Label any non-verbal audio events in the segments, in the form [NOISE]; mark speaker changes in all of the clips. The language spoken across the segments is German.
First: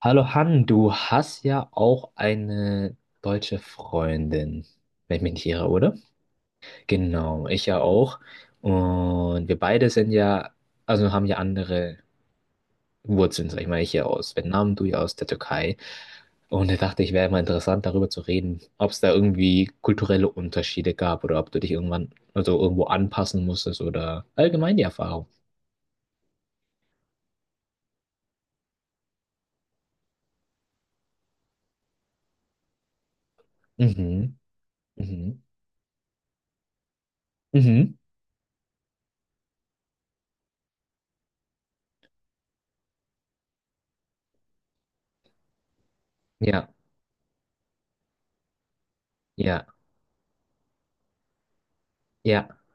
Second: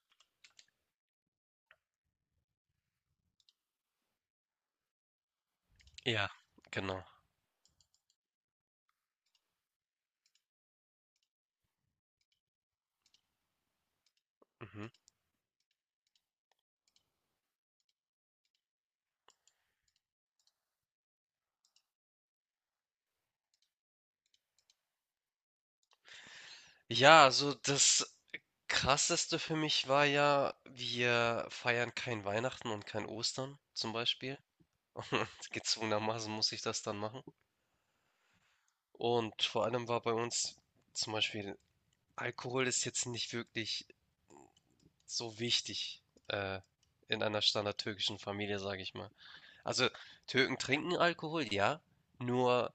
Speaker 1: Hallo Han, du hast ja auch eine deutsche Freundin, wenn ich mich nicht irre, oder?
Speaker 2: Ja, genau.
Speaker 1: Genau, ich ja auch. Und wir beide sind ja, also haben ja andere Wurzeln, sag ich mal, ich ja aus Vietnam, du
Speaker 2: Mhm.
Speaker 1: ja aus der Türkei. Und ich dachte, ich wäre mal interessant, darüber zu reden, ob es da irgendwie kulturelle Unterschiede gab oder ob du dich irgendwann, also irgendwo anpassen musstest oder allgemein die Erfahrung.
Speaker 2: Ja, also das Krasseste für mich war ja, wir feiern kein Weihnachten und kein Ostern zum
Speaker 1: Mhm,
Speaker 2: Beispiel. [LAUGHS] Und
Speaker 1: mhm,
Speaker 2: gezwungenermaßen muss ich das dann machen.
Speaker 1: mhm,
Speaker 2: Und vor allem war bei uns zum Beispiel, Alkohol ist jetzt nicht wirklich so wichtig äh,
Speaker 1: ja,
Speaker 2: in einer standardtürkischen Familie, sage ich mal.
Speaker 1: ja,
Speaker 2: Also Türken trinken Alkohol, ja,
Speaker 1: ja,
Speaker 2: nur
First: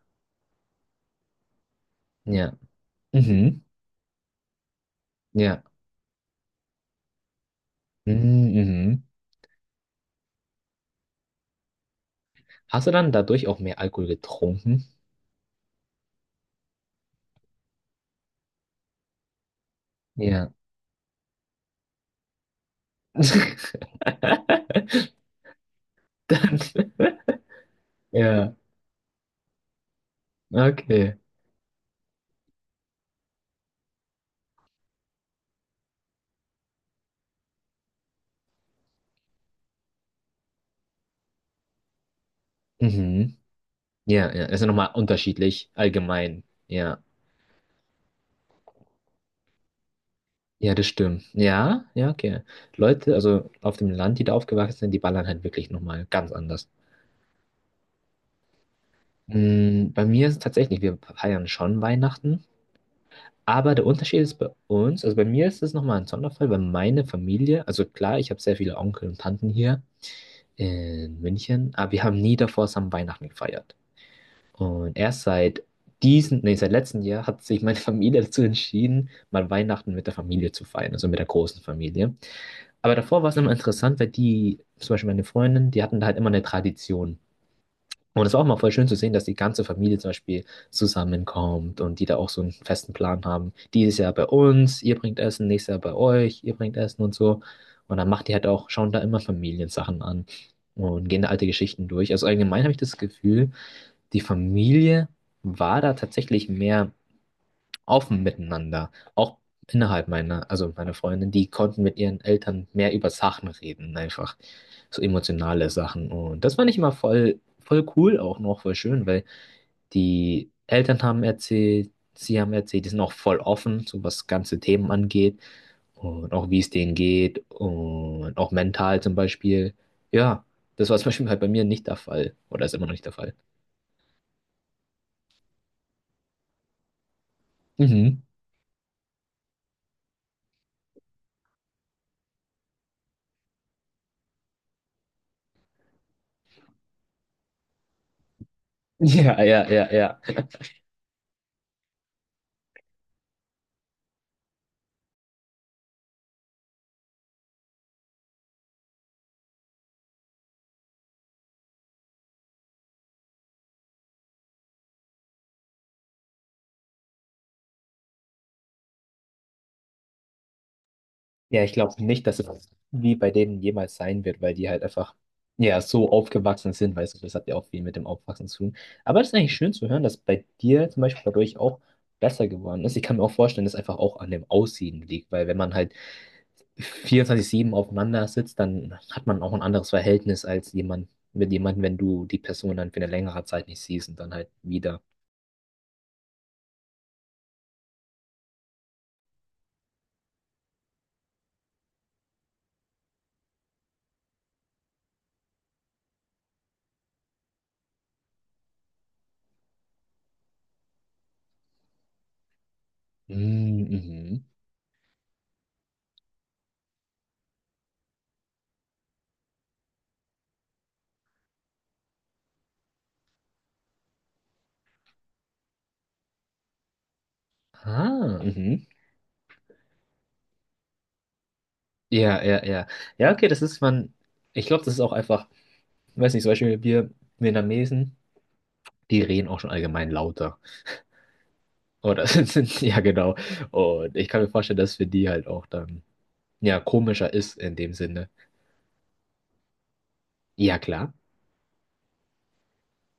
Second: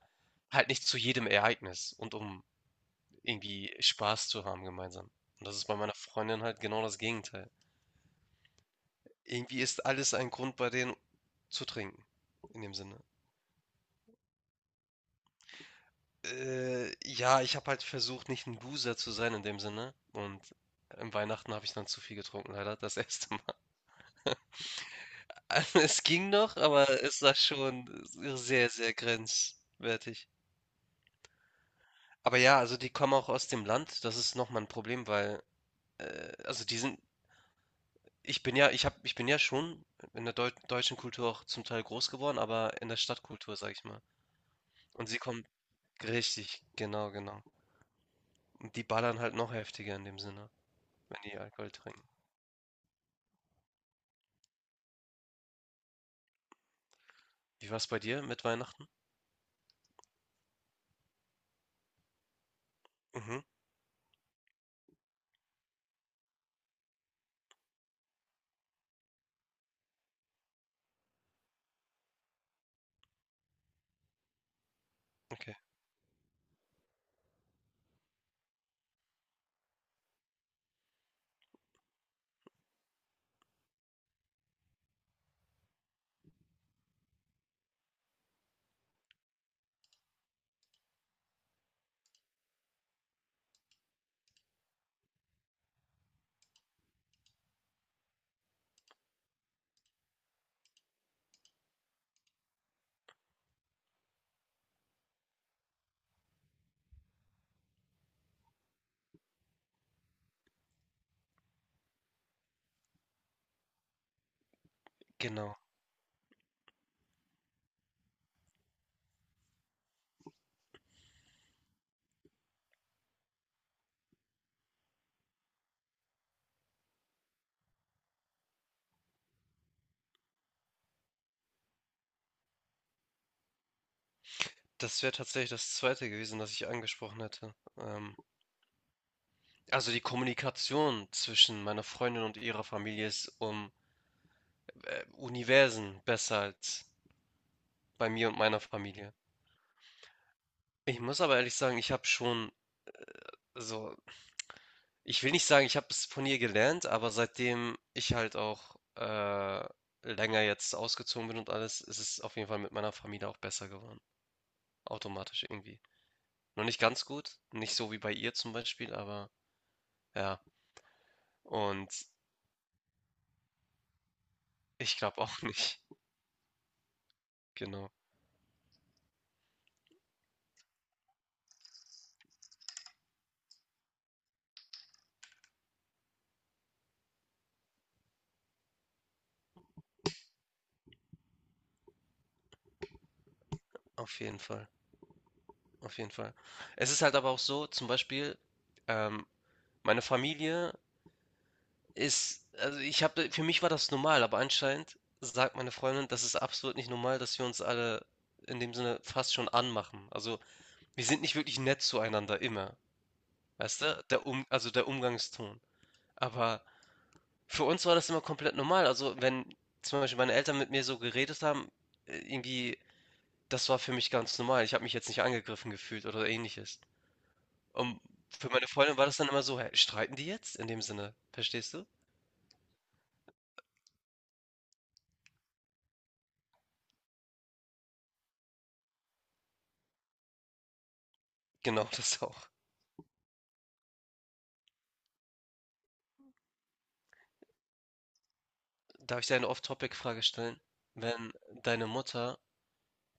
Speaker 2: halt nicht zu jedem Ereignis und um
Speaker 1: ja, mhm,
Speaker 2: irgendwie Spaß zu haben gemeinsam. Und das
Speaker 1: ja.
Speaker 2: ist bei meiner Freundin halt genau das Gegenteil.
Speaker 1: Mhm. Mhm.
Speaker 2: Irgendwie ist alles ein Grund bei denen zu trinken, in dem
Speaker 1: Hast du
Speaker 2: Sinne.
Speaker 1: dann dadurch auch mehr Alkohol getrunken?
Speaker 2: Ja, ich habe halt versucht, nicht ein Loser zu sein in dem Sinne. Und
Speaker 1: Ja.
Speaker 2: im Weihnachten habe ich dann zu viel getrunken, leider, das erste Mal. [LAUGHS]
Speaker 1: [LAUGHS]
Speaker 2: Also, es ging noch,
Speaker 1: Dann,
Speaker 2: aber es war schon
Speaker 1: ja,
Speaker 2: sehr, sehr grenzwertig.
Speaker 1: okay.
Speaker 2: Aber ja, also die kommen auch aus dem Land, das ist nochmal ein Problem, weil, also die sind Ich bin ja schon in der deutschen Kultur auch zum Teil groß geworden, aber in der
Speaker 1: Mhm.
Speaker 2: Stadtkultur, sag ich mal.
Speaker 1: Ja, ja, ist ja nochmal
Speaker 2: Und sie kommen
Speaker 1: unterschiedlich, allgemein.
Speaker 2: richtig,
Speaker 1: Ja,
Speaker 2: genau, genau. Und die ballern halt noch heftiger in dem Sinne,
Speaker 1: ja, das
Speaker 2: wenn
Speaker 1: stimmt.
Speaker 2: die Alkohol
Speaker 1: Ja,
Speaker 2: trinken.
Speaker 1: ja, okay. Leute, also auf dem Land, die da aufgewachsen sind, die ballern halt wirklich nochmal ganz anders.
Speaker 2: Wie war es bei dir mit Weihnachten?
Speaker 1: Mm, bei mir ist es tatsächlich, wir feiern schon Weihnachten,
Speaker 2: Mhm,
Speaker 1: aber der Unterschied ist bei uns, also bei mir ist es nochmal ein Sonderfall, weil meine Familie, also klar, ich habe sehr viele Onkel und Tanten hier, in München, aber wir haben nie davor zusammen Weihnachten gefeiert. Und erst
Speaker 2: okay,
Speaker 1: seit diesem, nee, seit letztem Jahr hat sich meine [LAUGHS] Familie dazu entschieden, mal Weihnachten mit der Familie zu feiern, also mit der großen Familie. Aber davor war es immer interessant, weil die, zum Beispiel meine Freundin, die hatten da halt immer eine Tradition. Und es war auch mal voll schön zu sehen, dass die ganze Familie zum Beispiel zusammenkommt und die da auch so einen festen Plan haben. Dieses Jahr bei uns, ihr bringt Essen, nächstes Jahr bei euch, ihr bringt Essen und so. Und dann macht die halt auch, schauen da immer Familiensachen an und gehen da alte Geschichten durch. Also allgemein habe ich das Gefühl, die Familie war da tatsächlich mehr offen miteinander. Auch innerhalb meiner, also meiner Freundin, die konnten mit ihren Eltern mehr über Sachen reden, einfach so
Speaker 2: genau.
Speaker 1: emotionale Sachen. Und das fand ich immer voll, voll cool, auch noch voll schön, weil die Eltern haben erzählt, sie haben erzählt, die sind auch voll offen, so was ganze Themen angeht und auch wie es denen geht und auch mental zum Beispiel. Ja, das war zum Beispiel halt bei mir nicht der Fall oder ist immer noch nicht der Fall.
Speaker 2: Das wäre tatsächlich das Zweite gewesen, das ich angesprochen hätte.
Speaker 1: Mhm. [LAUGHS]
Speaker 2: Also die Kommunikation zwischen meiner Freundin und ihrer Familie ist um Universen besser als bei mir und meiner Familie.
Speaker 1: Ja, ja, ja, ja.
Speaker 2: Ich muss aber ehrlich sagen, ich habe schon so Ich will nicht sagen, ich habe es von ihr gelernt, aber seitdem ich halt auch länger jetzt ausgezogen bin und alles, ist es auf jeden Fall mit meiner Familie auch besser geworden. Automatisch irgendwie. Noch nicht ganz gut, nicht so wie bei ihr zum Beispiel, aber ja.
Speaker 1: Ja, ich
Speaker 2: Und
Speaker 1: glaube nicht, dass es wie bei denen jemals sein wird, weil die halt
Speaker 2: ich
Speaker 1: einfach,
Speaker 2: glaube auch [LAUGHS] nicht.
Speaker 1: ja, so aufgewachsen sind, weißt du, das hat ja auch viel
Speaker 2: Genau,
Speaker 1: mit dem Aufwachsen zu tun. Aber es ist eigentlich schön zu hören, dass bei dir zum Beispiel dadurch auch besser geworden ist. Ich kann mir auch vorstellen, dass es einfach auch an dem Aussehen liegt, weil wenn man halt 24/7 aufeinander sitzt, dann hat man auch ein anderes Verhältnis als jemand mit jemandem, wenn du die Person dann für eine längere Zeit nicht siehst und
Speaker 2: auf
Speaker 1: dann
Speaker 2: jeden
Speaker 1: halt
Speaker 2: Fall.
Speaker 1: wieder.
Speaker 2: Auf jeden Fall. Es ist halt aber auch so, zum Beispiel, ähm, meine Familie ist also, ich habe für mich war das normal, aber anscheinend sagt meine Freundin, das ist absolut nicht normal, dass wir uns alle in dem Sinne fast schon anmachen. Also, wir sind nicht wirklich nett zueinander immer, weißt
Speaker 1: Mm.
Speaker 2: du? Der
Speaker 1: Mhm.
Speaker 2: Um also der Umgangston. Aber für uns war das immer komplett normal. Also, wenn zum Beispiel meine Eltern mit mir so geredet haben, irgendwie, das war für mich ganz normal. Ich habe mich jetzt nicht angegriffen gefühlt oder Ähnliches. Und
Speaker 1: Ah,
Speaker 2: für meine
Speaker 1: mhm.
Speaker 2: Freundin war das dann immer so, hä, streiten die jetzt? In dem Sinne, verstehst du?
Speaker 1: Ja, ja, ja. Ja, okay, das ist man. Ich glaube, das ist auch einfach. Weiß nicht, zum Beispiel wir Vietnamesen, die reden auch schon allgemein lauter.
Speaker 2: Genau, [LAUGHS] das
Speaker 1: Oder [LAUGHS]
Speaker 2: auch.
Speaker 1: ja, genau. Und ich kann mir vorstellen, dass für die halt auch dann, ja, komischer ist in dem Sinne.
Speaker 2: Darf ich dir eine Off-Topic-Frage stellen?
Speaker 1: Ja, klar.
Speaker 2: Wenn deine Mutter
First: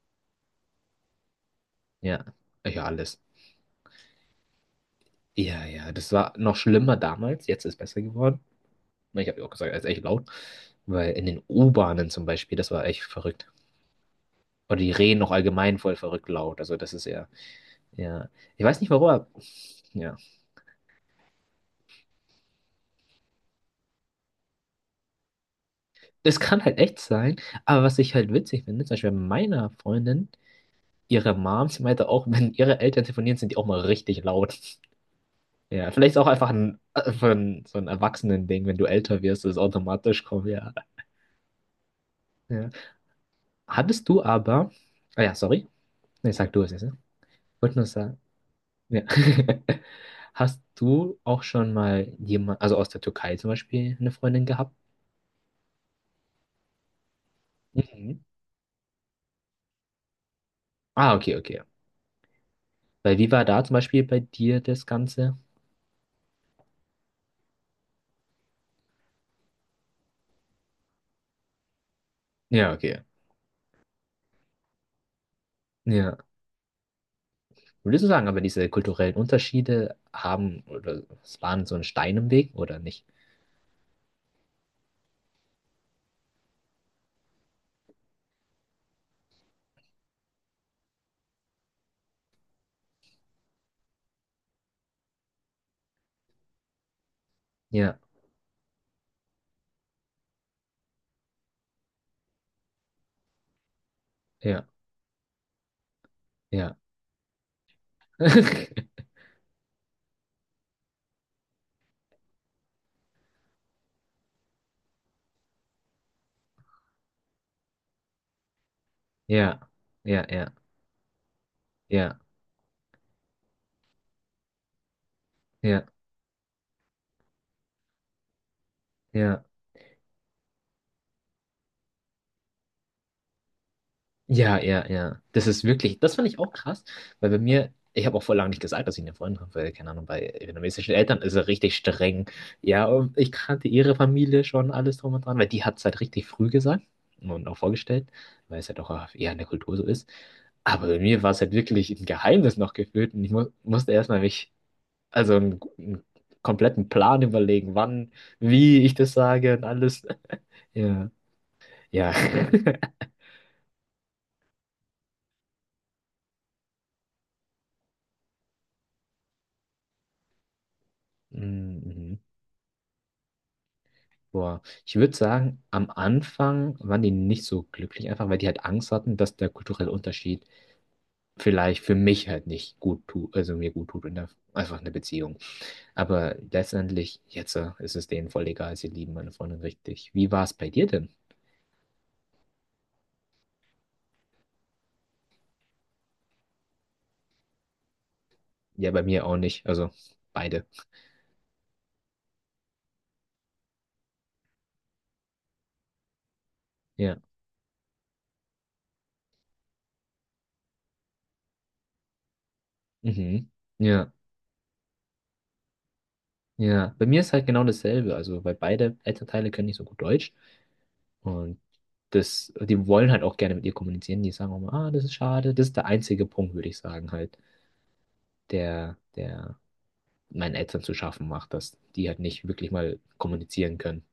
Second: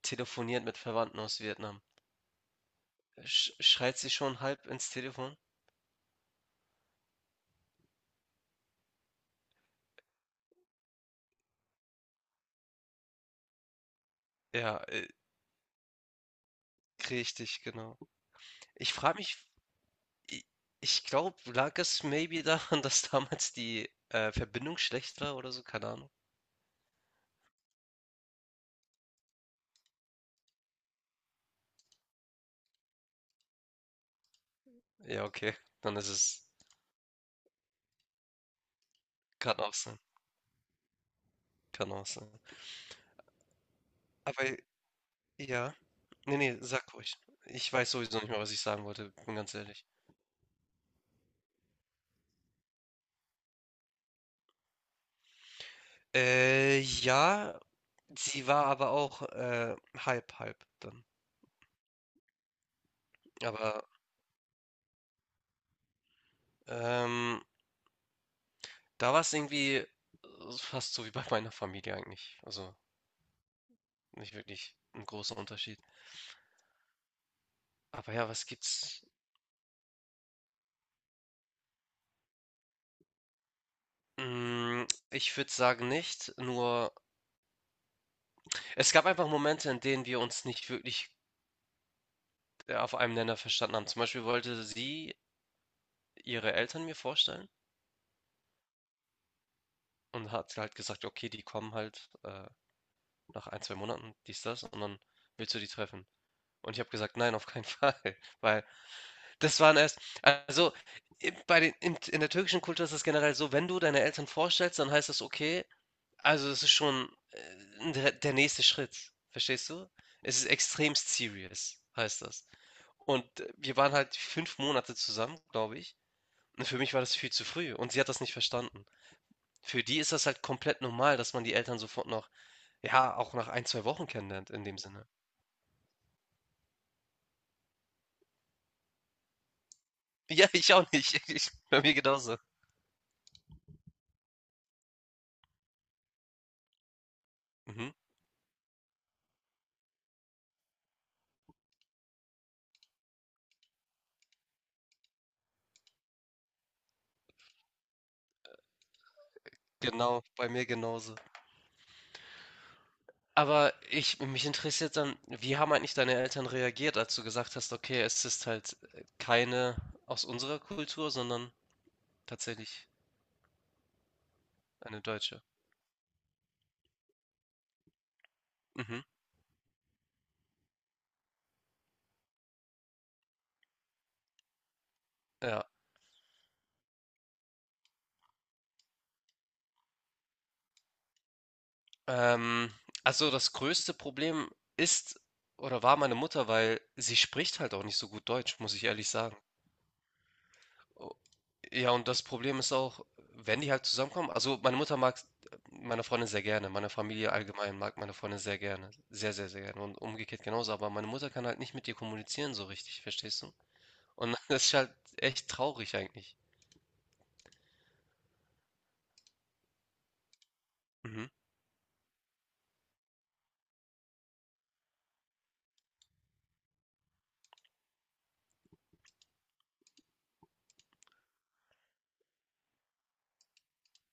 Speaker 2: telefoniert mit Verwandten aus Vietnam,
Speaker 1: Ja, ja, alles.
Speaker 2: schreit sie schon halb ins Telefon?
Speaker 1: Ja, ja, das war noch schlimmer damals. Jetzt ist besser geworden. Ich habe ja auch gesagt, es ist echt laut. Weil in den U-Bahnen zum Beispiel, das war echt verrückt. Oder
Speaker 2: Ja,
Speaker 1: die reden noch allgemein voll verrückt laut. Also das ist ja,
Speaker 2: richtig, genau.
Speaker 1: ja. Ich weiß nicht
Speaker 2: Ich
Speaker 1: warum,
Speaker 2: frage
Speaker 1: aber,
Speaker 2: mich,
Speaker 1: ja.
Speaker 2: i- ich glaube, lag es maybe daran, [LAUGHS] dass damals die Verbindung schlecht war oder so? Keine Ahnung.
Speaker 1: Das kann halt echt sein, aber was ich halt witzig finde, zum Beispiel bei meiner Freundin, ihre Mom, sie meinte auch, wenn ihre Eltern telefonieren, sind die auch mal richtig laut. [LAUGHS]
Speaker 2: Ja, okay,
Speaker 1: Ja,
Speaker 2: dann ist
Speaker 1: vielleicht ist auch
Speaker 2: es,
Speaker 1: einfach so ein Erwachsenen-Ding, wenn du älter wirst, das ist
Speaker 2: kann auch sein,
Speaker 1: automatisch kommt, ja.
Speaker 2: kann auch sein.
Speaker 1: Ja. Hattest du
Speaker 2: Aber
Speaker 1: aber, ah ja, sorry,
Speaker 2: ja,
Speaker 1: nee,
Speaker 2: nee,
Speaker 1: sag
Speaker 2: nee,
Speaker 1: du es jetzt,
Speaker 2: sag
Speaker 1: ne?
Speaker 2: ruhig. Ich
Speaker 1: Wollte nur
Speaker 2: weiß
Speaker 1: sagen,
Speaker 2: sowieso nicht mehr, was ich sagen
Speaker 1: ja.
Speaker 2: wollte, bin ganz
Speaker 1: [LAUGHS]
Speaker 2: ehrlich.
Speaker 1: Hast du auch schon mal jemand, also aus der Türkei zum Beispiel, eine Freundin gehabt?
Speaker 2: Ja,
Speaker 1: Mhm.
Speaker 2: sie war aber auch, halb halb dann.
Speaker 1: Ah, okay, okay. Weil wie war da zum
Speaker 2: Aber,
Speaker 1: Beispiel bei dir das Ganze?
Speaker 2: ähm, da war es irgendwie, fast so wie bei meiner Familie eigentlich.
Speaker 1: Ja,
Speaker 2: Also,
Speaker 1: okay.
Speaker 2: nicht wirklich ein großer Unterschied.
Speaker 1: Ja. Würdest du
Speaker 2: Aber
Speaker 1: sagen,
Speaker 2: ja,
Speaker 1: aber
Speaker 2: was
Speaker 1: diese
Speaker 2: gibt's?
Speaker 1: kulturellen Unterschiede haben oder es waren so ein Stein im Weg oder nicht?
Speaker 2: Ich würde sagen nicht, nur es gab einfach Momente, in denen wir uns nicht wirklich, auf einem Nenner verstanden haben. Zum Beispiel wollte sie ihre Eltern mir vorstellen
Speaker 1: Ja,
Speaker 2: und hat halt gesagt: „Okay, die kommen halt, nach 1, 2 Monaten, dies, das
Speaker 1: ja,
Speaker 2: und dann willst du die treffen?" Und
Speaker 1: ja.
Speaker 2: ich habe gesagt, nein, auf keinen Fall, [LAUGHS] weil
Speaker 1: [LAUGHS]
Speaker 2: das waren erst, also bei den, in der türkischen Kultur ist es generell so, wenn du deine Eltern vorstellst, dann heißt das okay, also das ist schon der nächste Schritt, verstehst
Speaker 1: Ja,
Speaker 2: du?
Speaker 1: ja,
Speaker 2: Es ist
Speaker 1: ja,
Speaker 2: extrem serious,
Speaker 1: ja,
Speaker 2: heißt das. Und wir waren halt 5 Monate zusammen, glaube
Speaker 1: ja,
Speaker 2: ich. Und für mich war das viel zu früh und sie hat das nicht verstanden.
Speaker 1: ja.
Speaker 2: Für die ist das halt komplett normal, dass man die Eltern sofort noch, ja, auch nach 1, 2 Wochen kennenlernt,
Speaker 1: Ja,
Speaker 2: in dem
Speaker 1: ja,
Speaker 2: Sinne. [LAUGHS]
Speaker 1: ja. Das ist wirklich, das fand ich auch krass, weil bei mir, ich habe auch vor lange nicht gesagt, dass ich eine Freundin habe, weil, keine Ahnung, bei
Speaker 2: Ja, ich auch
Speaker 1: vietnamesischen
Speaker 2: nicht.
Speaker 1: Eltern ist
Speaker 2: [LAUGHS]
Speaker 1: er richtig
Speaker 2: Bei mir
Speaker 1: streng.
Speaker 2: genauso.
Speaker 1: Ja, und ich kannte ihre Familie schon alles drum und dran, weil die hat es halt richtig früh gesagt und auch
Speaker 2: Mhm.
Speaker 1: vorgestellt, weil es halt auch eher in der Kultur so ist. Aber bei mir war es halt wirklich ein Geheimnis noch gefühlt und ich mu musste erstmal mich, also einen kompletten Plan überlegen, wann, wie ich das sage und alles. [LAUGHS]
Speaker 2: Genau, bei mir
Speaker 1: Ja,
Speaker 2: genauso.
Speaker 1: ja. [LAUGHS]
Speaker 2: Aber ich mich interessiert dann, wie haben eigentlich deine Eltern reagiert, als du gesagt hast, okay, es ist halt keine aus unserer Kultur, sondern
Speaker 1: Mhm.
Speaker 2: tatsächlich
Speaker 1: Boah, ich
Speaker 2: eine
Speaker 1: würde
Speaker 2: deutsche.
Speaker 1: sagen, am Anfang waren die nicht so glücklich, einfach weil die halt Angst
Speaker 2: Mhm,
Speaker 1: hatten, dass der kulturelle Unterschied vielleicht für mich halt nicht gut tut, also mir gut tut in der, einfach eine Beziehung.
Speaker 2: ja.
Speaker 1: Aber letztendlich, jetzt ist es denen voll egal, sie lieben meine Freundin richtig. Wie war es bei dir denn?
Speaker 2: Ähm, also das größte Problem ist oder war meine Mutter, weil sie spricht halt auch nicht so gut Deutsch, muss ich
Speaker 1: Ja, bei
Speaker 2: ehrlich
Speaker 1: mir
Speaker 2: sagen.
Speaker 1: auch nicht, also beide.
Speaker 2: Ja, und das Problem ist auch, wenn die halt zusammenkommen, also meine Mutter mag meine Freundin sehr gerne, meine
Speaker 1: Ja,
Speaker 2: Familie allgemein mag meine Freundin sehr gerne, sehr, sehr, sehr gerne und umgekehrt genauso, aber meine Mutter kann halt nicht mit ihr kommunizieren so richtig, verstehst
Speaker 1: mhm.
Speaker 2: du?
Speaker 1: Ja,
Speaker 2: Und [LAUGHS] das ist halt echt traurig eigentlich.
Speaker 1: ja. Bei mir ist halt genau dasselbe, also weil beide Elternteile können nicht so gut Deutsch.
Speaker 2: Mhm.
Speaker 1: Und das, die wollen halt auch gerne mit ihr kommunizieren. Die sagen auch mal, ah, das ist schade. Das ist der einzige Punkt, würde ich sagen, halt, der meinen Eltern zu schaffen macht, dass die halt nicht wirklich mal kommunizieren können.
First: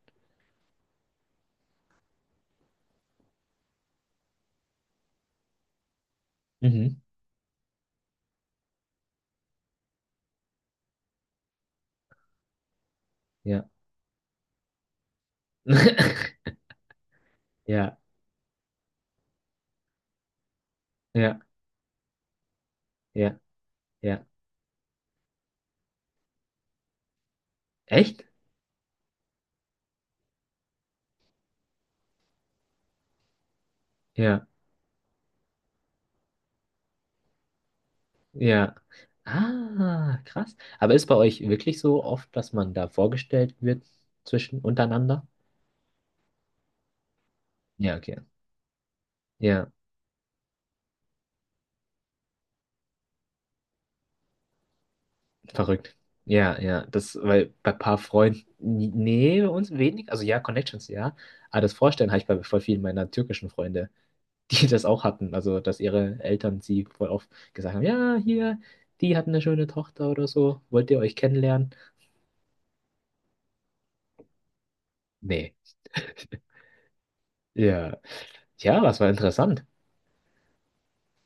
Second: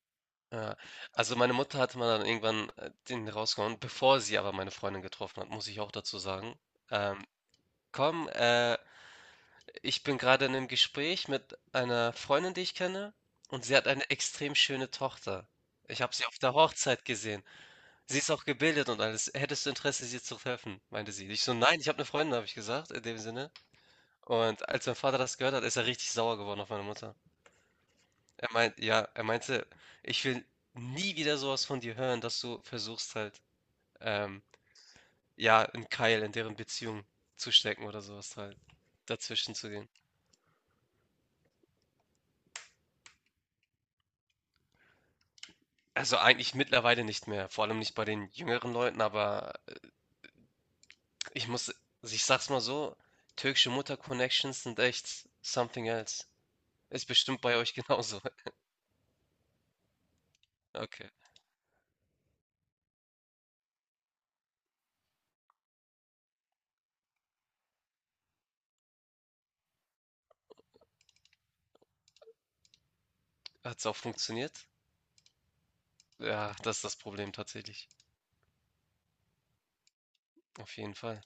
Speaker 2: Ja. Also meine Mutter hatte mal dann irgendwann den rausgehauen, bevor sie aber meine Freundin getroffen hat, muss ich auch dazu sagen.
Speaker 1: Mhm.
Speaker 2: Ähm, komm. Ich bin gerade in einem Gespräch mit einer Freundin, die ich kenne, und
Speaker 1: Ja.
Speaker 2: sie hat eine extrem schöne Tochter. Ich habe sie auf
Speaker 1: [LAUGHS]
Speaker 2: der Hochzeit gesehen.
Speaker 1: Ja,
Speaker 2: Sie ist auch gebildet und alles. „Hättest du Interesse, sie zu treffen?", meinte sie.
Speaker 1: ja,
Speaker 2: Ich so: „Nein, ich habe eine Freundin", habe ich gesagt in dem
Speaker 1: ja,
Speaker 2: Sinne.
Speaker 1: ja.
Speaker 2: Und als mein Vater das gehört hat, ist er richtig sauer geworden auf meine Mutter.
Speaker 1: Echt?
Speaker 2: Er meint ja, er meinte: „Ich will nie wieder sowas von dir hören, dass du versuchst halt, ähm,
Speaker 1: Ja,
Speaker 2: ja, 'n Keil in deren Beziehung zu stecken oder sowas halt,
Speaker 1: ja.
Speaker 2: dazwischen zu gehen."
Speaker 1: Ah, krass. Aber ist bei euch wirklich so oft, dass man da vorgestellt wird zwischen untereinander?
Speaker 2: Also eigentlich mittlerweile nicht mehr, vor allem nicht
Speaker 1: Ja,
Speaker 2: bei
Speaker 1: okay.
Speaker 2: den jüngeren Leuten, aber
Speaker 1: Ja.
Speaker 2: ich muss, also, ich sag's mal so, türkische Mutter-Connections sind echt something
Speaker 1: Verrückt.
Speaker 2: else.
Speaker 1: Ja, ja,
Speaker 2: Ist
Speaker 1: das,
Speaker 2: bestimmt
Speaker 1: weil
Speaker 2: bei
Speaker 1: bei
Speaker 2: euch
Speaker 1: ein paar
Speaker 2: genauso.
Speaker 1: Freunden,
Speaker 2: [LAUGHS]
Speaker 1: nee, bei uns wenig, also ja, Connections,
Speaker 2: Okay.
Speaker 1: ja, aber das Vorstellen habe ich bei voll vielen meiner türkischen Freunde, [LAUGHS] die das auch hatten, also dass ihre Eltern sie voll oft gesagt haben, ja, hier, die hatten eine schöne Tochter oder so, wollt ihr euch kennenlernen?
Speaker 2: Hat's auch funktioniert?
Speaker 1: Nee.
Speaker 2: Ja, das ist das Problem tatsächlich.
Speaker 1: Ja, ja, das war interessant.
Speaker 2: Auf jeden Fall.